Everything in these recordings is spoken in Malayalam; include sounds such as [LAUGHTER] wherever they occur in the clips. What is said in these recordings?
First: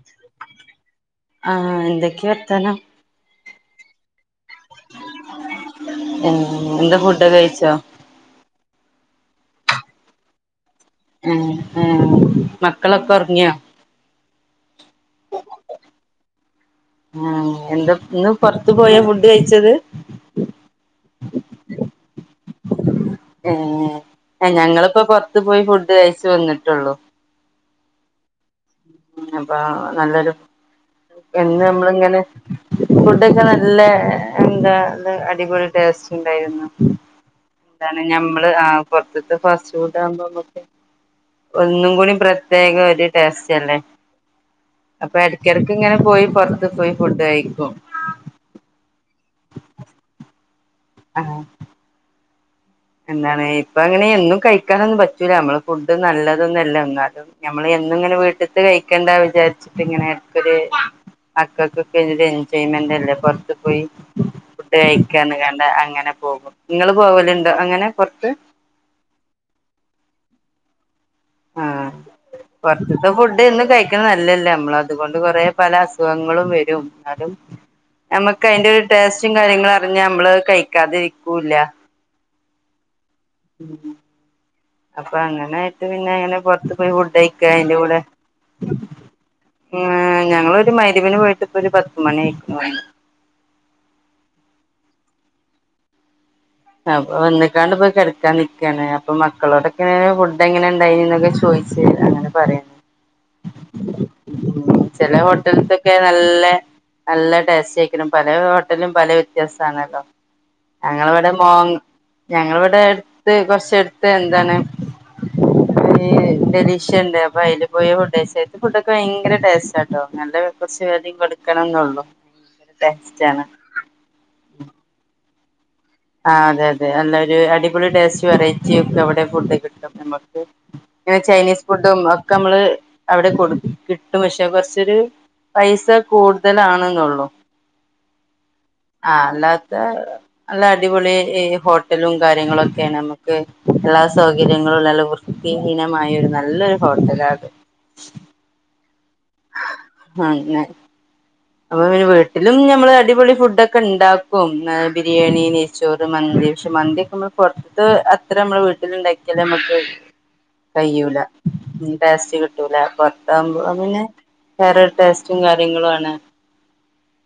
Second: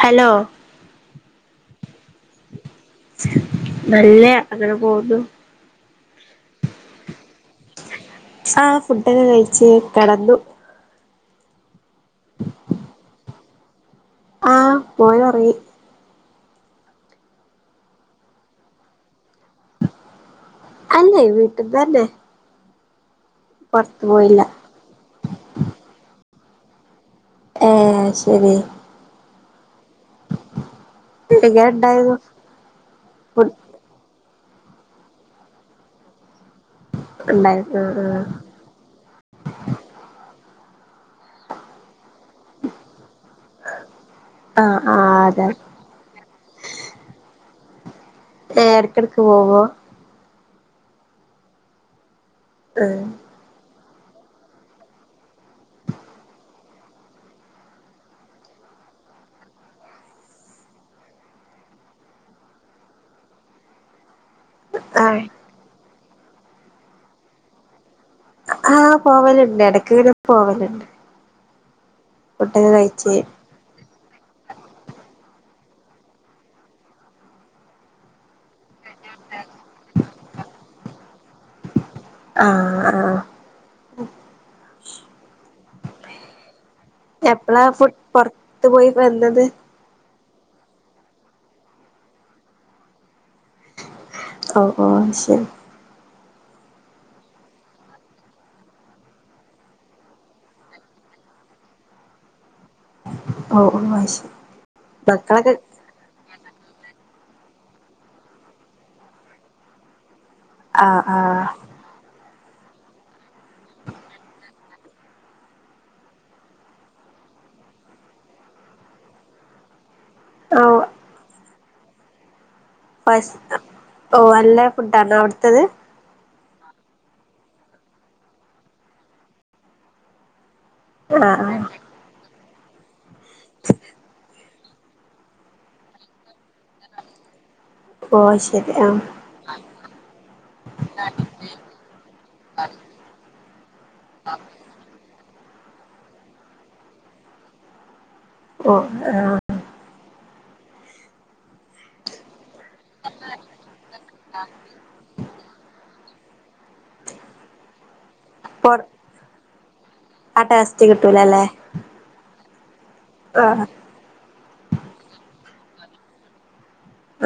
ഹലോ ആഹ് എന്തൊക്കെയ വർത്തനം നല്ല്യ അങ്ങനെ പോവൂന്നു ഏഹ് എന്താ ഫുഡ് കഴിച്ചോ ആഹ ഫുഡൊക്കെ കഴച്ച് കിടന്നു ഉംഹ് ആഹ് മക്കളക്കൊറ്ങ്ങിയൊ? ആഹ് മോനൊറ്ങ്ങി ആഹ് എന്താപ്പ് ഇന്ന്പൊറ്ത്ത്പോയാ ഫുഡ്ഡ്കഴിച്ചത്? അല്ലേയ് വീട്ട്ന്ന്ന്നെ പോയില്ല ഏഹ് ഞങ്ങള്പ്പോപൊറ്ത്ത്പോയി ഫുഡ്ഡ്കഴച്ച് വന്ന്ട്ടൊള്ളൂ ഏഹ് ശെരി അപ്പനല്ലൊരു എങ്ങനെ ഉണ്ടായിരുന്നു എന്നുഅമ്മളിങ്ങനെ ഫുഡ് ഫുഡ്ഡൊക്കെനല്ലെ എന്താനല്ലെ അടിപൊളിടേസ്റ്റ്ണ്ടായ്ര്ന്നു ഉണ്ടായിരുന്നു ന്താണ്ഞമ്മള് ആഹ് പൊറ്ത്ത്ത്തെ ഫാസ്റ്റ്ഫുഡ്ഡാവുമ്പോമ്മക്ക് ഒന്നുംകുടിം പ്രത്യേകഒരുടെസ്റ്റ്അല്ലേ? ആഹ് ആഹ് ആഹ് അതെ അപ്പൊഎട്ക്കിടക്ക്ങ്ങനെപോയി പൊറ്ത്ത്പോയി ഫുഡ്ഡ്കഴിക്കും ഏഹ് എട്ക്കട്ക്ക്പോവോ? ആഹ് ആഹ് ന്താണ് ഇപ്പങ്ങനെഎന്നും കഴിക്കാനൊന്നുംപറ്റൂല നമ്മളെഫുഡ് നല്ലതൊന്നല്ല ന്നാലും ഞമ്മള് എന്നുംങ്ങനെ വീട്ട്ത്തെകഴിക്കണ്ട വിചാരിച്ചിട്ട്ങ്ങനെ എട്ക്കൊര് മക്കക്ക് ഒരു എൻജോയ്മെന്റെല്ലേ പൊറ്ത്ത്പോയി ആഹ് ഫുഡ്കഴിക്കന്ന്കണ്ട അങ്ങനെപോകും ഇങ്ങള്പോവ് ലുണ്ടോ അങ്ങനെപൊറ്ത്ത്? ആഹ് പോവല്ണ്ട് എടക്ക്ങ്ങ്നെപോവ് ല്ണ്ട്. ആഹ് പൊറ്ത്ത്ത്തെ ഫുഡ്ഡെഎന്നും കഴ് ഴിക്കാനല്ലല്ലേ നമ്മളെഅത്കൊണ്ട്കൊറേ പല അസുഖങ്ങളുംവരും ന്നാലും നമ്മ്ക്ക് അയിന്റെരു ടേസ്റ്റുംകാര്യങ്ങളും അറിഞ്ഞമ്മള്ഹ് കഴിക്കാതിരിക്കൂല്ല ആഹ് ആഹ് ഉം അപ്പഅങ്ങനായിട്ട്പിന്നെങ്ങെനെപൊറ്ത്ത്പോയി ഫുഡ്ഡഴിക്ക അയിന്റെകൂടെ ത്ത്പോയി വന്നത് ഞങ്ങളൊരുമയ്രിമ്പിന് പോയിട്ട്പ്പൊരു പത്ത്മണിയ്ക്ക്ണ് വന്ന് ഓഹ് ഓഹ് ശെരി അപ്പൊ വന്ന്ക്കാണ്ട്പ്പ കെട്ക്കാൻനിക്കാണ് അപ്പൊ മക്കളോടൊക്കെ ഫുഡ്ഡെങ്ങനെണ്ടായിനിന്നൊക്കെ ചോയി ച് അങ്ങനെ പറയചില ഓഹ് ഓഹ് ശരി മക്കളൊക്കെ ഹോട്ടലിതെ നല്ല നല്ലടേസ്റ്റയ്ക്കണം പലഹോട്ടലും പലവ്യത്യാസാണല്ലോ ആഹ് ഞങ്ങള് ആഹ് വ്ടെമോങ്ങ് ഞങ്ങള് വ്ടെ എട്ത്ത് കൊറ്ച്ചെട്ത്ത്എന്താണ് ഡെലീഷ്യണ്ട് അപ്പൊഅയില് പോയി ഫുഡ്ഡയിച്ചെ അയിത്തെ ഫുഡ്ഡൊക്കെ ഭയങ്കരടേസ്റ്റാ നല്ല ഓ കുറച്ച് [UNINTELLIGIBLE] കൊടുക്കാനൊന്നേ ഉള്ളൂ ഓന ല്ലഫുഡ്ഡാണൊഅവ്ട്ത്തത്? ആഹ് അതെഅതെ നല്ലോര് അടിപൊളിടേസ്റ്റ് വെറൈറ്റിയൊക്കെ അവ്ടെ ഫുഡ്ഡ്കിട്ടുംനമ്മൾക്ക് ആ ആ ഇങ്ങനെചൈനീസ്ഫുഡും ഒക്കെഅമ്മള് അവിടെകൊട് കിട്ടുംപഷെ കൊറ്ച്ചര് പൈസ കൂട്തലാണ്ന്നൊള്ളു ഓ ശരി ആ ആഹ് അല്ല നല്ല അടിപൊളി ടിപൊളി ഹോട്ടലുംകാര്യങ്ങളൊക്കേണ് അമ്മ്ക്ക് എല്ലാസൗകര്യങ്ങളുംനല്ലവൃ വൃത്തിഹീനമായൊരുനല്ലൊരുഹോട്ടലാത് ഓ ആഹ് ആഹ് അങ്ങനെ അപ്പൊ പിന്നെ വീട്ടിലും ഞമ്മള് അടിപൊളി ഫുഡൊക്കെ ഉണ്ടാക്കും ബിരിയാണി നെയ്ച്ചോറ് മന്തി പക്ഷേ മന്തി നമ്മള് പൊറത്ത് എത്ര നമ്മള് പൊ വീട്ടിലുണ്ടാക്കിയാലും നമ്മക്ക് ആ ടേസ്റ്റ് കഴിയൂല കിട്ടൂലല്ലേ ടേസ്റ്റ് കിട്ടൂല ആ പൊറത്താവുമ്പോ അത് പിന്നെ വേറൊരു ടേസ്റ്റും കാര്യങ്ങളും ആണ്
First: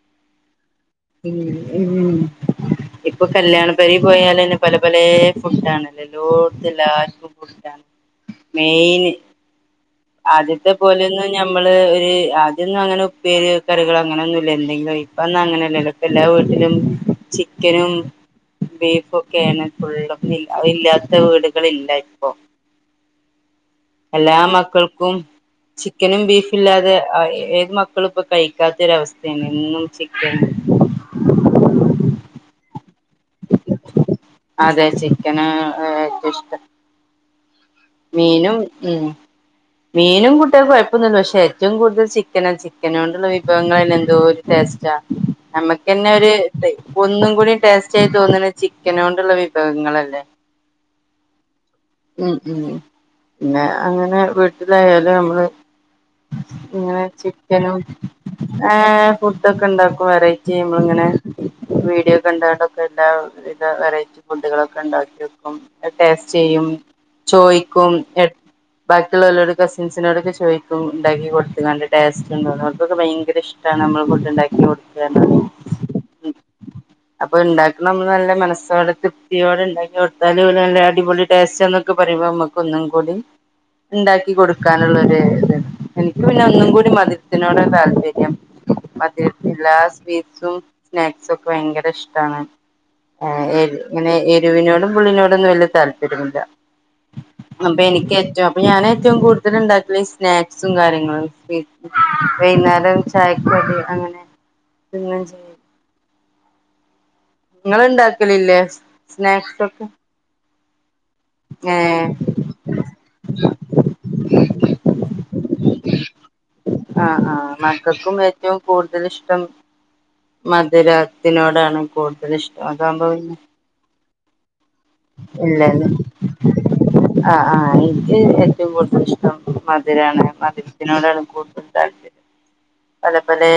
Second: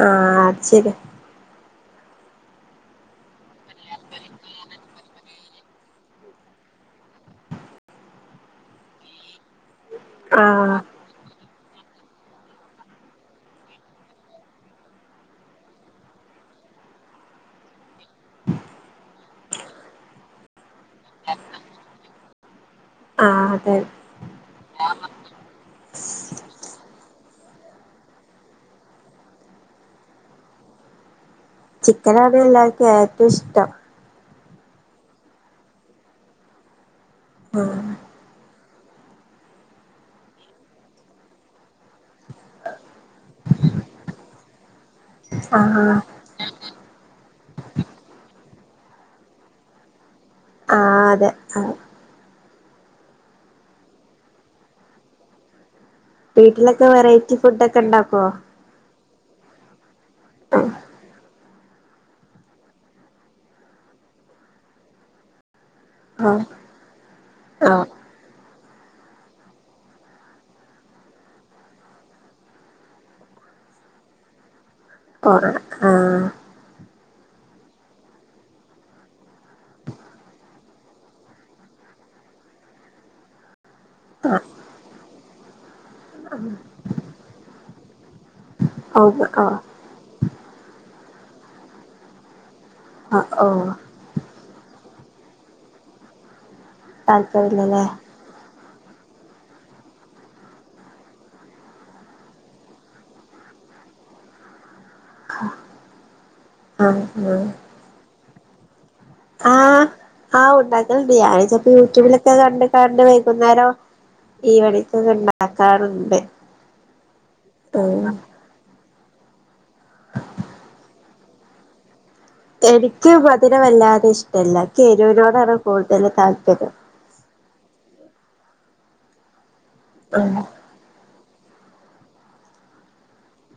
ആഹ് അത് ശരിയാ ഉം ഉം ഇപ്പൊ കല്യാണ പെരയിൽ പോയാലന്നെ പലെ പലെ ഫുഡ്ഡാണല്ലേ എല്ലോടത്തും എല്ലാർക്കും ഫുഡ്ഡാണ് മെയിന് ആ ആദ്യത്തെ പോലെയൊന്നും ഞമ്മള് ഒരു ആദ്യവൊന്നും അങ്ങനെ ഉപ്പേരി കറികൾ അങ്ങനൊന്നും ഇല്ലാ എന്തെങ്കിലും ആയിട്ട് ഇപ്പോ ഒന്നും അങ്ങനല്ലല്ലോ ഇപ്പോ എല്ലാ വീട്ടിലും ചിക്കനും ബീഫ് ഒക്കെയാണ് ഫുള്ളും അത് ഇല്ലാത്ത വീടുകള് ഇല്ല ഇപ്പൊ ആഹ് അതെ എല്ലാ മക്കൾക്കും ചിക്കനും ബീഫും ഇല്ലാതെ ഏത് മക്കളും ഇപ്പോ കഴിക്കാത്തൊരു അവസ്ഥയാണ് എന്നും ചിക്കൻ ചിക്കനോട് എല്ലാർക്കും ഏറ്റവും ഇഷ്ടം അതെ ചിക്കനാ ഏറ്റവും ഇഷ്ടം ആഹ് മീനും ഉം മീനും കുട്ടികൾക്ക് കൊഴപ്പവൊന്നുവില്ല പക്ഷേ ഏറ്റവും കൂടുതൽ ചിക്കനാ ചി ചിക്കന് കൊണ്ടുള്ള വിഭവങ്ങളെല്ലാം എന്തോ ഒരു ടെസ്റ്റാ ആ നമ്മക്ക് ആ തന്നെ ഒര് ഒന്നും കൂടി ടേസ്റ്റായി തോന്നണേ ചിക്കനോണ്ടുള്ളാ വിഭവങ്ങളല്ലേ ആഹ് അതെ ആഹ് ഉം പിന്നെ അങ്ങനെ വീട്ടിലായാലും നമ്മള് വീട്ടിലൊക്കെ ഇങ്ങനെ വെറൈറ്റി ചിക്കനും ഫുഡൊക്കെ ഉണ്ടാക്കുവോ ആഹ് ഫുഡ്‌ ഒക്കെ ഇണ്ടാക്കും വെറൈറ്റി ആ നമ്മളിങ്ങനെ വീഡിയോ ഒക്കെ കണ്ടോണ്ടൊക്കെ എല്ലാവിധ വെറൈറ്റി ഫുഡ്ഡുകളൊക്കെ ഉണ്ടാക്കി നോക്കും ടേസ്റ്റ് ആ ചെയ്യും ആ ചോയിക്കും എ ബാക്കിയുള്ളലോടൊക്കെ കസിൻസിനോടൊക്കെ ചോയിക്കും ഉണ്ടാക്കി കൊടുത്തങ്ങാണ്ട് ടേസ്റ്റ് ഉണ്ടോന്ന് അവർക്കൊക്കെ ഭയങ്കര ഇ ഇഷ്ടാണ് നമ്മള് ഫുഡ്‌ ഉണ്ടാക്കി കൊടുക്കാന്ന് ഓ പറഞ്ഞാല് ആ അപ്പൊ ഉണ്ടാക്കണ അന്ന് നല്ല മനസോടെ തൃപ്തിയോടെ ഉണ്ടാക്കി കൊടുത്താല് ഓല് നല്ല അടിപൊളി ടേസ്റ്റാന്നൊ ക്കെ പറയുമ്പോ നമക്ക് ഒന്നും കൂടി ആ ഉണ്ടാക്കി കൊടുക്കാനുള്ളരു ഇത് എനിക്ക് പിന്നെ ഒന്നും കൂടി മധുരത്തിനോടാ താല്പര്യം ഓ മധുരത്തി എല്ലാ സ്വീറ്റ്സും സ്നാക്സും ഒക്കെ ഭയങ്കര ഇഷ്ടാണ് ഓ ഏ ഓ എ ഇങ്ങനെ എരുവിനോടും പുളീനോടൊന്നും വല്ല്യ താല്പര്യവില്ല അപ്പ താല്പര്യമില്ലല്ലേ എനിക്ക് ഏറ്റവും അപ്പൊ ഞാന് ഏറ്റവും കൂടുതൽ ഉണ്ടാക്കല് ഈ സ്നാക്സും കാര്യങ്ങളും സ്വീറ്റ് വൈകുന്നേരം ചായക്ക് കടി അങ്ങനെ തിന്നുവേയും ചെയ്യും ആഹ് ആഹ് ഇങ്ങള് ഉണ്ടാക്കലില്ലേ ആഹ് സ്നാക്സൊക്കെ ആഹ് ഉണ്ടാക്കലണ്ട് ഞാനും ചെലപ്പോ യൂട്യൂബിലൊക്കെ കണ്ടങ്ങാണ്ട് വൈകുന്നേരം ഈവനിക്ക് ഒക്കെ ഉണ്ടാ ആക്കാറുണ്ട് ആഹ് ആഹ് മക്കക്കും ഏ റ്റവും കൂടുതൽ ഇഷ്ടം മധുരത്തിനോടാണ് കൂടുതൽ ഇ എനിക്ക് മധുരം വല്ലാതെ ഇഷ്ടവില്ല എനിക്ക് എരുവിനോടാണ് കൂടുതല് താല്പര്യം ആഹ് ആഹ് എനിക്ക് ഏറ്റവും കൂടുതൽ ഇഷ്ടം മധുരാണ് ആഹ് മധുര ത്തിനോടാണ് കൂടുതൽ താല്പര്യം പല പലേ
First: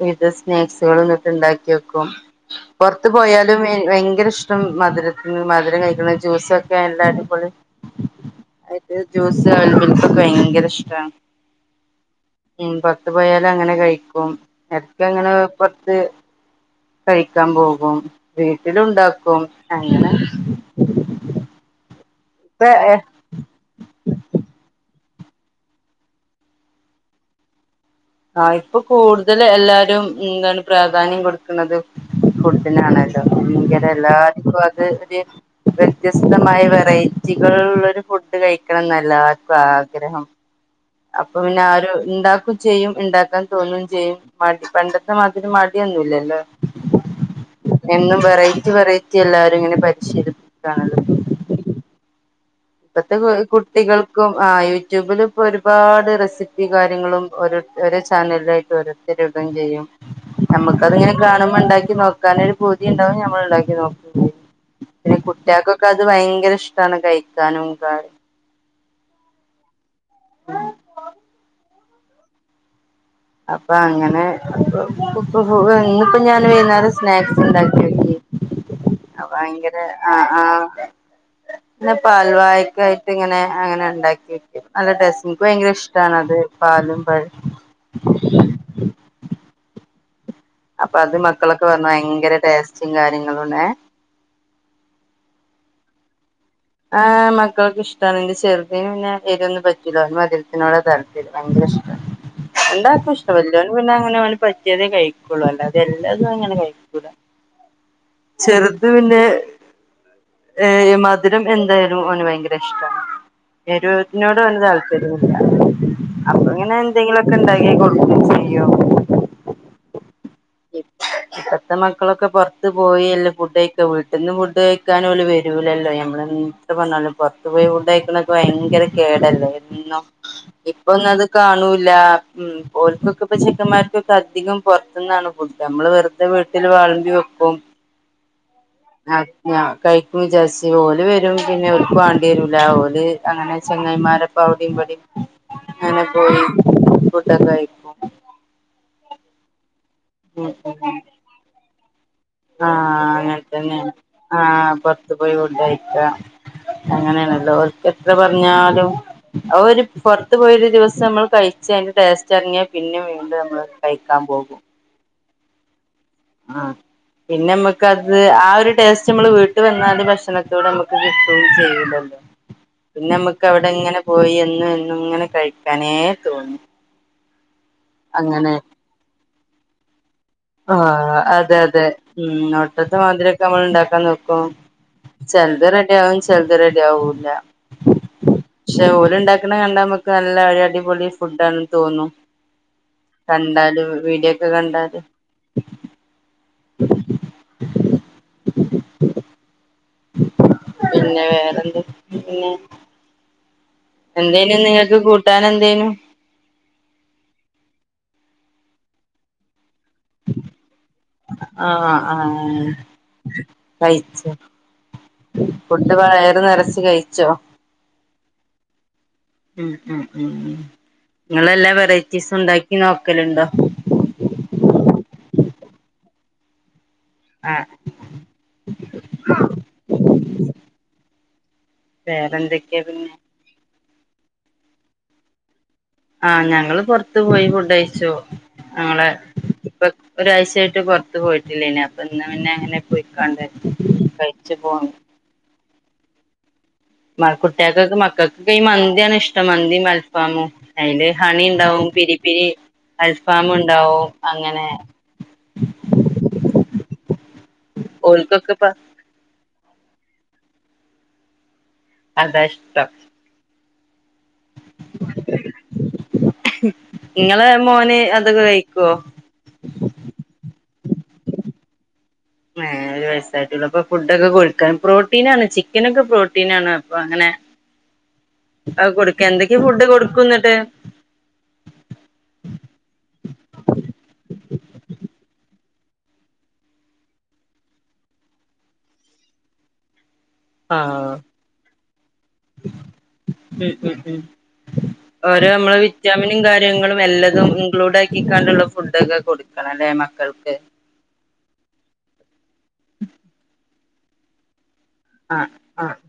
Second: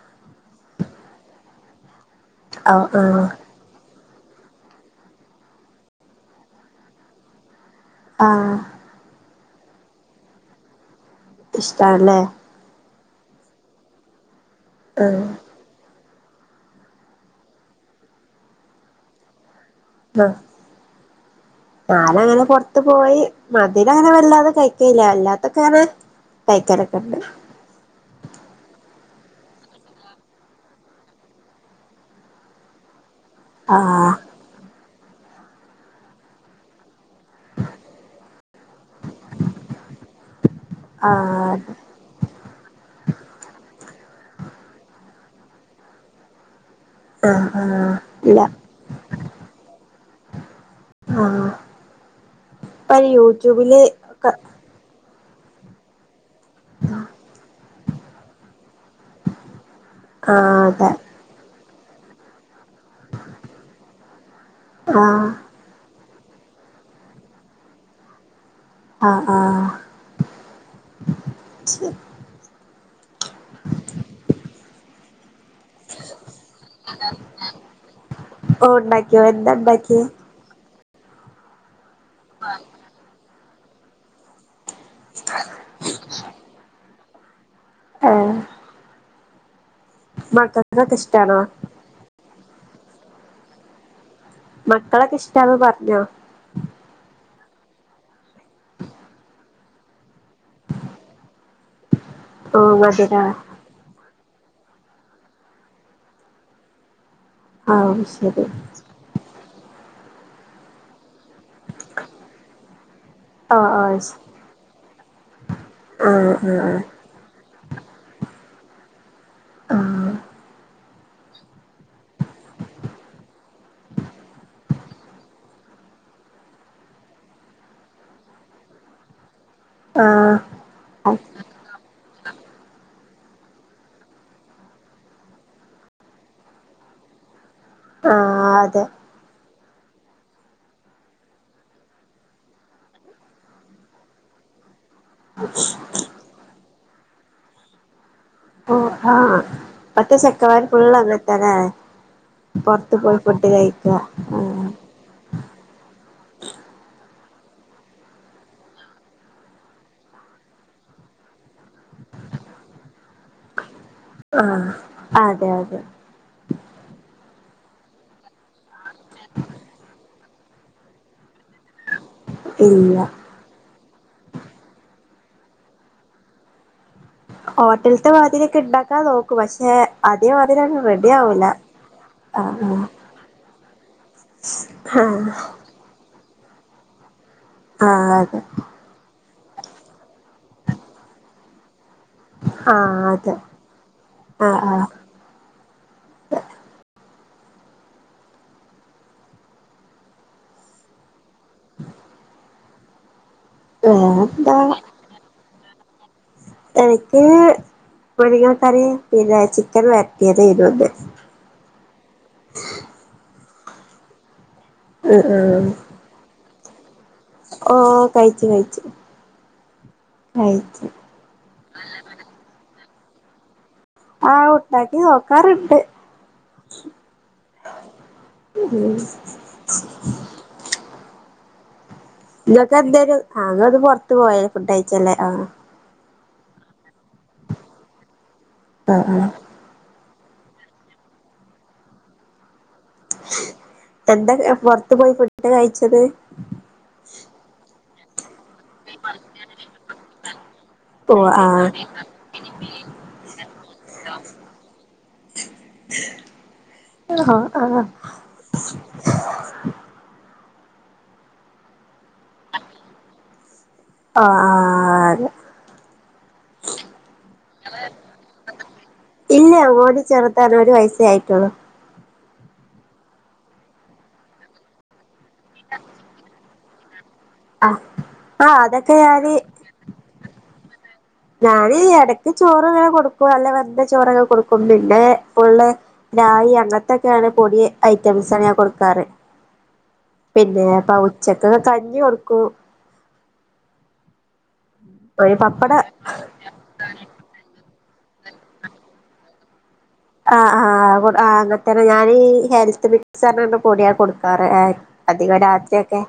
വിവിധ സ്നാക്സുകൾന്നിട്ട് ണ്ടാക്കി വെക്കും. ആഹ് പൊറത്ത് ആഹ് പോയാലും ഭയങ്കര ഇഷ്ടം മധുര മധുരം കഴിക്കണം ജ്യൂസൊക്കെ എല്ല അടിപൊളി. ആഹ്. ത് ജ്യൂസ് അവിൽമിൽക്കൊക്കെ ഭയങ്കര ഇഷ്ടാണ്. ഇഷ്ട്ടാലേ. ഉം പോർത്ത് പോയാല് അങ്ങനെ കഴിക്കും എടക്ക് ആഹ് ഞങ്ങള്. പൊറത്ത് കഴിക്കാൻ പോകും വീട്ടിലുണ്ടാക്കും. അങ്ങനെ ആഹ് ഞാനങ്ങനെ ഇപ്പ പൊറത്ത് പോയി. മധുരം അങ്ങനെ വല്ലാതെ കഴിക്കുല അല്ലാത്തൊക്കെ ങ്ങനെ കഴിക്കലൊക്കെണ്ട്. ആഹ് ഇപ്പൊ കൂടുതൽ എല്ലാരും എന്താണ് പ്രാധാന്യം കൊടുക്കണത് ഫുഡിനാണ്. ഭയങ്കര ആഹ് എല്ലാർക്കു അത് ഒര്. വ്യത്യസ്തമായ വെറൈറ്റികള് ഉള്ളൊരു ഫുഡ് കഴിക്കണന്നാ എല്ലാർക്കും ആഗ്രഹം. അപ്പൊ ആഹ് പിന്നെ ആരും ഇണ്ടാക്കും ചെയ്യും. ഇണ്ടാക്കാൻ തോന്നും ചെയ്യും മടി പണ്ടത്തെ മാതിരി മടിയൊന്നുല്ലല്ലോ. ആഹ് ആഹ് എന്നും ഇല്ല വെറൈറ്റി വെറൈറ്റി എല്ലാരും ഇങ്ങനെ പരിശീലിപ്പാണല്ലോ. ആഹ്. ഇപ്പൊ ഇപ്പത്തെ യൂട്യൂബില് കുട്ടികൾക്കും ഒക്കെ ആ യൂട്യൂബില് ഇപ്പോ ഒരുപാട് റെസിപ്പി കാര്യങ്ങളും ഒരു. ഓരോ ചാനലിലായിട്ട് ഓരോരുത്തരു ഇടും ചെയ്യും ആഹ് അതെ നമ്മുക്കതിങ്ങനെ. കാണുമ്പോ ഇണ്ടാക്കി നോക്കാന് ഒരു പൂതി ഇണ്ടാവും ഞമ്മള് ഇണ്ടാക്കി നോക്കും ചെയ്യും പിന്നെ ആഹ് കുട്ടിയക്ക്. ക്കത് ഭയങ്കര ഇഷ്ട്ടാണ് കഴിക്കാനും കാ ആഹ്, ആഹ്. [UNINTELLIGIBLE] അപ്പ അങ്ങനെ അപ്പൊ. ഇപ്പൊ ഇന്നിപ്പോ ഞാന് വൈകുന്നേരം സ്നാക്സ് ഇണ്ടാക്കി വെക്കും. ഓ ഒണ്ടാക്കിയോ എന്താണ്ടാക്കിയേ? ആഹ് ഇന്നിപ്പ അൽവായ്ക്കായിട്ട് ഇങ്ങനെ അങ്ങനെ ഇണ്ടാക്കി. നല്ല ടേസ്റ്റ് എനിക്ക് ഭയങ്കര ഇഷ്ട്ടാണ് അത് പാലും പഴോ മക്ക അപ്പൊ അത് മക്കളൊക്കെ പറഞ്ഞു ഭയങ്കര ടേസ്റ്റും കാര്യങ്ങളുംണേ. മക്കളൊക്കെ ഇഷ്ടാന്ന് പറഞ്ഞോ? ആ മക്കൾക്ക് ഇഷ്ട്ടാണ് എന്റെ ചെറുതിന് പിന്നെ എരിയൊന്നും പറ്റൂല. മധുരത്തിനോട തര ഭയങ്കര ഇഷ്ട. ഓ രണ്ടാക്കും മധുരാ ഇഷ്ട വല്ല്യവന് പിന്നെ അങ്ങനെ അവന് പറ്റിയതേ കഴിക്കുള്ളൂ അല്ലാതെ എല്ലാതും അങ്ങനെ കഴിക്കൂല. ആഹ് അത് ശെരി. അത് പിന്നെ ഏ മധുരള്ള എന്തായാലും ഓന് ഭയങ്കര ഇഷ്ട്ടാ. ഓ ഓ എരിവുള്ളതിനോട് വലിയ താല്പര്യമില്ല ആഹ് അപ്പൊ ആഹ് ഇങ്ങനെ. എന്തെങ്കിലൊക്കെ ഇണ്ടാക്കി കൊടുക്കെ ചെയ്യും. ആഹ്. [INAUDIBLE] ഇപ്പത്തെ മക്കളൊക്കെ പുറത്ത് പോയിയല്ലേ ഫുഡ് കഴിക്ക വീട്ടിന്ന് ഫുഡ് കഴിക്കാനും ഓല് വരൂലല്ലോ. ഞമ്മള ന്ത് പറഞ്ഞാലും പൊറത്തു പോയി ഫുഡ്ഡ് കഴിക്കണ ഭയങ്കര കേടല്ലേ എന്നും. ആഹ് ആഹ് ഇപ്പൊ ഒന്നും അത് കാണൂല്ല ഉം ഓൽക്കൊക്കെ പ്പ ചെക്കന്മാർക്കൊക്കെ അധികം പുറത്തുന്നാണ്. നമ്മള് വെറുതെ വീട്ടില് വെളമ്പി വെക്കും. ആ അതെ. ആഹ് ഞ കഴിക്കും വിചാരിച്ച് ഓല് വരും. പിന്നെ ഓർക്ക് വേണ്ടി വരൂല. ഓല് അങ്ങനെ ചെങ്ങായിമാ പ്പ അവിടേം ഇവിടേം ങ്ങനെ പോയി ഫുഡ്ഡ് ക്കെ കയി ഓഹ്! ആഹ്! ഇപ്പത്ത ഉം ചെക്കന്മാര് ഉം ഫുള്ള് അതന്ന ല്ലേ. പൊറത്ത് ആഹ് പോയി ഫുഡ്ഡ് കഴിക്ക. ആഹ്! ത്ത് പോയി ഫുഡ്ഡ് കഴിക്ക. അങ്ങനെയണല്ലോ. ഓല്ക്ക് എത്ര പറഞ്ഞാലും അഹോരു പുറത്ത് പോയൊരു ദിവസം നമ്മൾ കഴിച്ച അതിന്റെ ടേസ്റ്ററിഞ്ഞാ പിന്നെ വീണ്ടമ്മള് ആഹ്! അതെ അതെ. ആഹ്! പിന്നെ മ്മക്കത് ആഹ് ഒരു ടേസ്റ്റ് മ്മള് വീട്ട് വന്നാല് ഭക്ഷണത്തോടെ നമ്മക്ക് കിട്ടയും ചെയ്ലല്ലോ. ഇല്ല പിന്നെമ്മക്ക് അവിടെ ഇങ്ങനെ പോയി എന്നും എന്നും ഇങ്ങനെ കഴിക്കാനേ തോന്നൂ. ഹോട്ടൽത്തെ മാതിരിയൊക്കെ ഇണ്ടാക്കാ നോക്കും. പക്ഷെ അതേ മാതിരി അങ്ങ് റെഡി ആഹ്! ആവൂല അതെ അതെ. ഉം ആഹ് ഹോട്ടത്തെ മാതിരി ക്കെ നമ്മൾ ണ്ടാക്കാൻ നോക്കും. ആഹ് ചെൽത് റെഡി ആവും ചെലത് റെഡി ആവൂല. ആഹ്! അതെ ക്ഷെ ഓര് ണ്ടാക്കണ കണ്ടാ നമക്ക് നല്ല ഒരടിപൊളി ഫുഡാണെന്ന് തോന്നും. ആഹ് അതെ കണ്ടാല് വീഡിയൊക്കെ ആഹ് ആഹ് കണ്ടാല്. [INAUDIBLE] [INAUDIBLE] പിന്നെ വേറെന്ത്? പിന്നെ. എന്തേനു വേറെന്താ ന്ന് നിങ്ങൾക്ക് കൂട്ടാന് എന്തേനു. എനിക്ക് മുരിങ്ങ കറിയും പിന്നെ ചിക്കൻ വരട്ടിയതുനി ഇന്ന്. ആഹ്! ആഹ്! കഴിച്ചോ? ആഹ്! ആഹ്! ഫുഡ്ഡ് വയറ് നിറച്ച് കഴിച്ചോ? ഓഹ്! കഴിച്ചു കഴിച്ചു. ഉം ഉം ഉം ഉം കഴിച്ചു നിങ്ങളെല്ലാ വെറൈറ്റീസും ഉണ്ടാക്കി നോക്കലുണ്ടോ? ആഹ്! ഉണ്ടാക്കി നോക്കാറുണ്ട്. ആഹ്! ഉം വേറെന്തൊക്കെയാ പിന്നെ ങ്ങക്കെന്തെനു. ആഹ് നിങ്ങളിന്ന് പുറത്ത് പോയ ഫുഡ് കഴിച്ചല്ലേ. ആഹ്! ആഹ്! ഞങ്ങള് പുറത്ത് പോയി ഫുഡ് കഴിച്ചു. ആഹ് ഞങ്ങളെ ആഹ് ഇപ്പോ ഒരാഴ്ചയായിട്ട് പുറത്ത് പോയിട്ടില്ലേനി. അപ്പോ ഇന്ന് പിന്നങ്ങനെ എന്താ പുറത്ത് പോയി ഫുഡ്ഡ് കഴിച്ചത്.? മ കുട്ട്യാക്കൊക്കെ മക്കക്കൊക്കെ ഈ മന്തിയാണ് ഇഷ്ടം, മന്തിം അൽഫാമും. അയില് ഓ ഹണി ആഹ് ണ്ടാവും പിരി പിരി അൽഫാം ണ്ടാവും അങ്ങനെ. ആഹ്! ആഹ്! ഓൽക്കൊക്കപ്പം അതാ ഇഷ്ടം. ആഹ്! ആഹ്! അതെ നിങ്ങളെ മോന് അത് കഴിക്കൊ?. ഇല്യ. ഓന് ചെർതാണ്. ഒരു വയസ്സേ ആയിട്ടുള്ളു. ഏഹ്. ഒരു വയസ്സായിട്ടുള്ളു. അപ്പോ ഫുഡ്ഡക്കെ കൊടുക്കാൻ പ്രോട്ടിനാണ്. ചിക്കനൊക്കെ പ്രോട്ടിനാണ്. അപ്പോ അങ്ങനെ ആഹ് ആഹ് അഹ് അതൊക്കെ കൊടുക്ക. ഞാന് എന്തൊക്കെ ഫുഡ് കൊടുക്കും ന്നട്ട്. ഞാന് ഇടക്ക് ചോറ് ഇങ്ങനെ കൊടുക്കും. അല്ല വെന്ത ചോറക്കെ കൊടുക്കും. പിന്നെ ഫുള്ള് രാഗി അങ്ങനത്തെക്കെണ് പൊടി ഐറ്റംസാണ് ഞാൻ കൊടുക്കാറ് പിന്നെപ്പ ആഹ് ഉച്ചക്ക് കഞ്ഞി കൊടുക്കും ഉം ഉം ഉം ഒരു ഒരെ പപ്പട നമ്മള് വിറ്റാമിൻ കാര്യങ്ങളും എല്ലതും ഇൻക്ലൂഡ് ആക്കിക്കാണ്ടുള്ള ഫുഡൊക്കെ കൊടുക്കണം അല്ലേ മ ആഹ് ആഹ് അത് കൊടു ആഹ് അങ്ങതന്നെ ഞാന് ഈ ഹെൽത്ത് മിക്ച്ചറിന്റെ പൊടിയാ കൊടുക്കാറ് അധികം ആഹ് രാത്രി ആഹ് ഒക്കെ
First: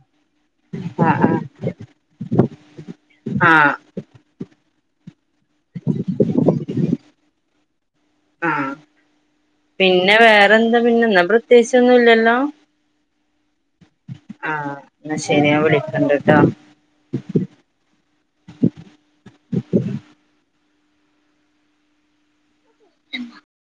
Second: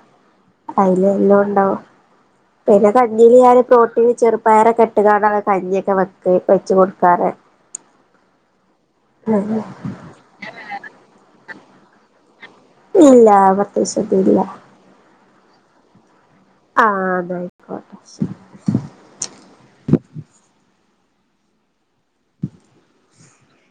അയില് എല്ലും ആഹ് ഉണ്ടാവും പിന്നെ കഞ്ഞില് ആഹ് ഞാന് ആഹ് പ്രോട്ടീൻ ചെറു പയറൊക്കെ ഇട്ട്കാണ്ടാണ് കഞ്ഞിയൊക്കെ വെക്ക് വെച്ച് കൊടുക്കാറ് ആഹ് പിന്നെ വേറെന്താ പിന്നെന്ന പ്രത്യേകിച്ച് ഒന്നുല്ലല്ലോ ഇല്ല പ്രത്യേകിച്ച് എത്തുല്ല എന്ന ശരി ഞാ വിളിക്കണ്ട്ട്ടോ ആഹ് ന്നാ അയിക്കോട്ടെ ശരി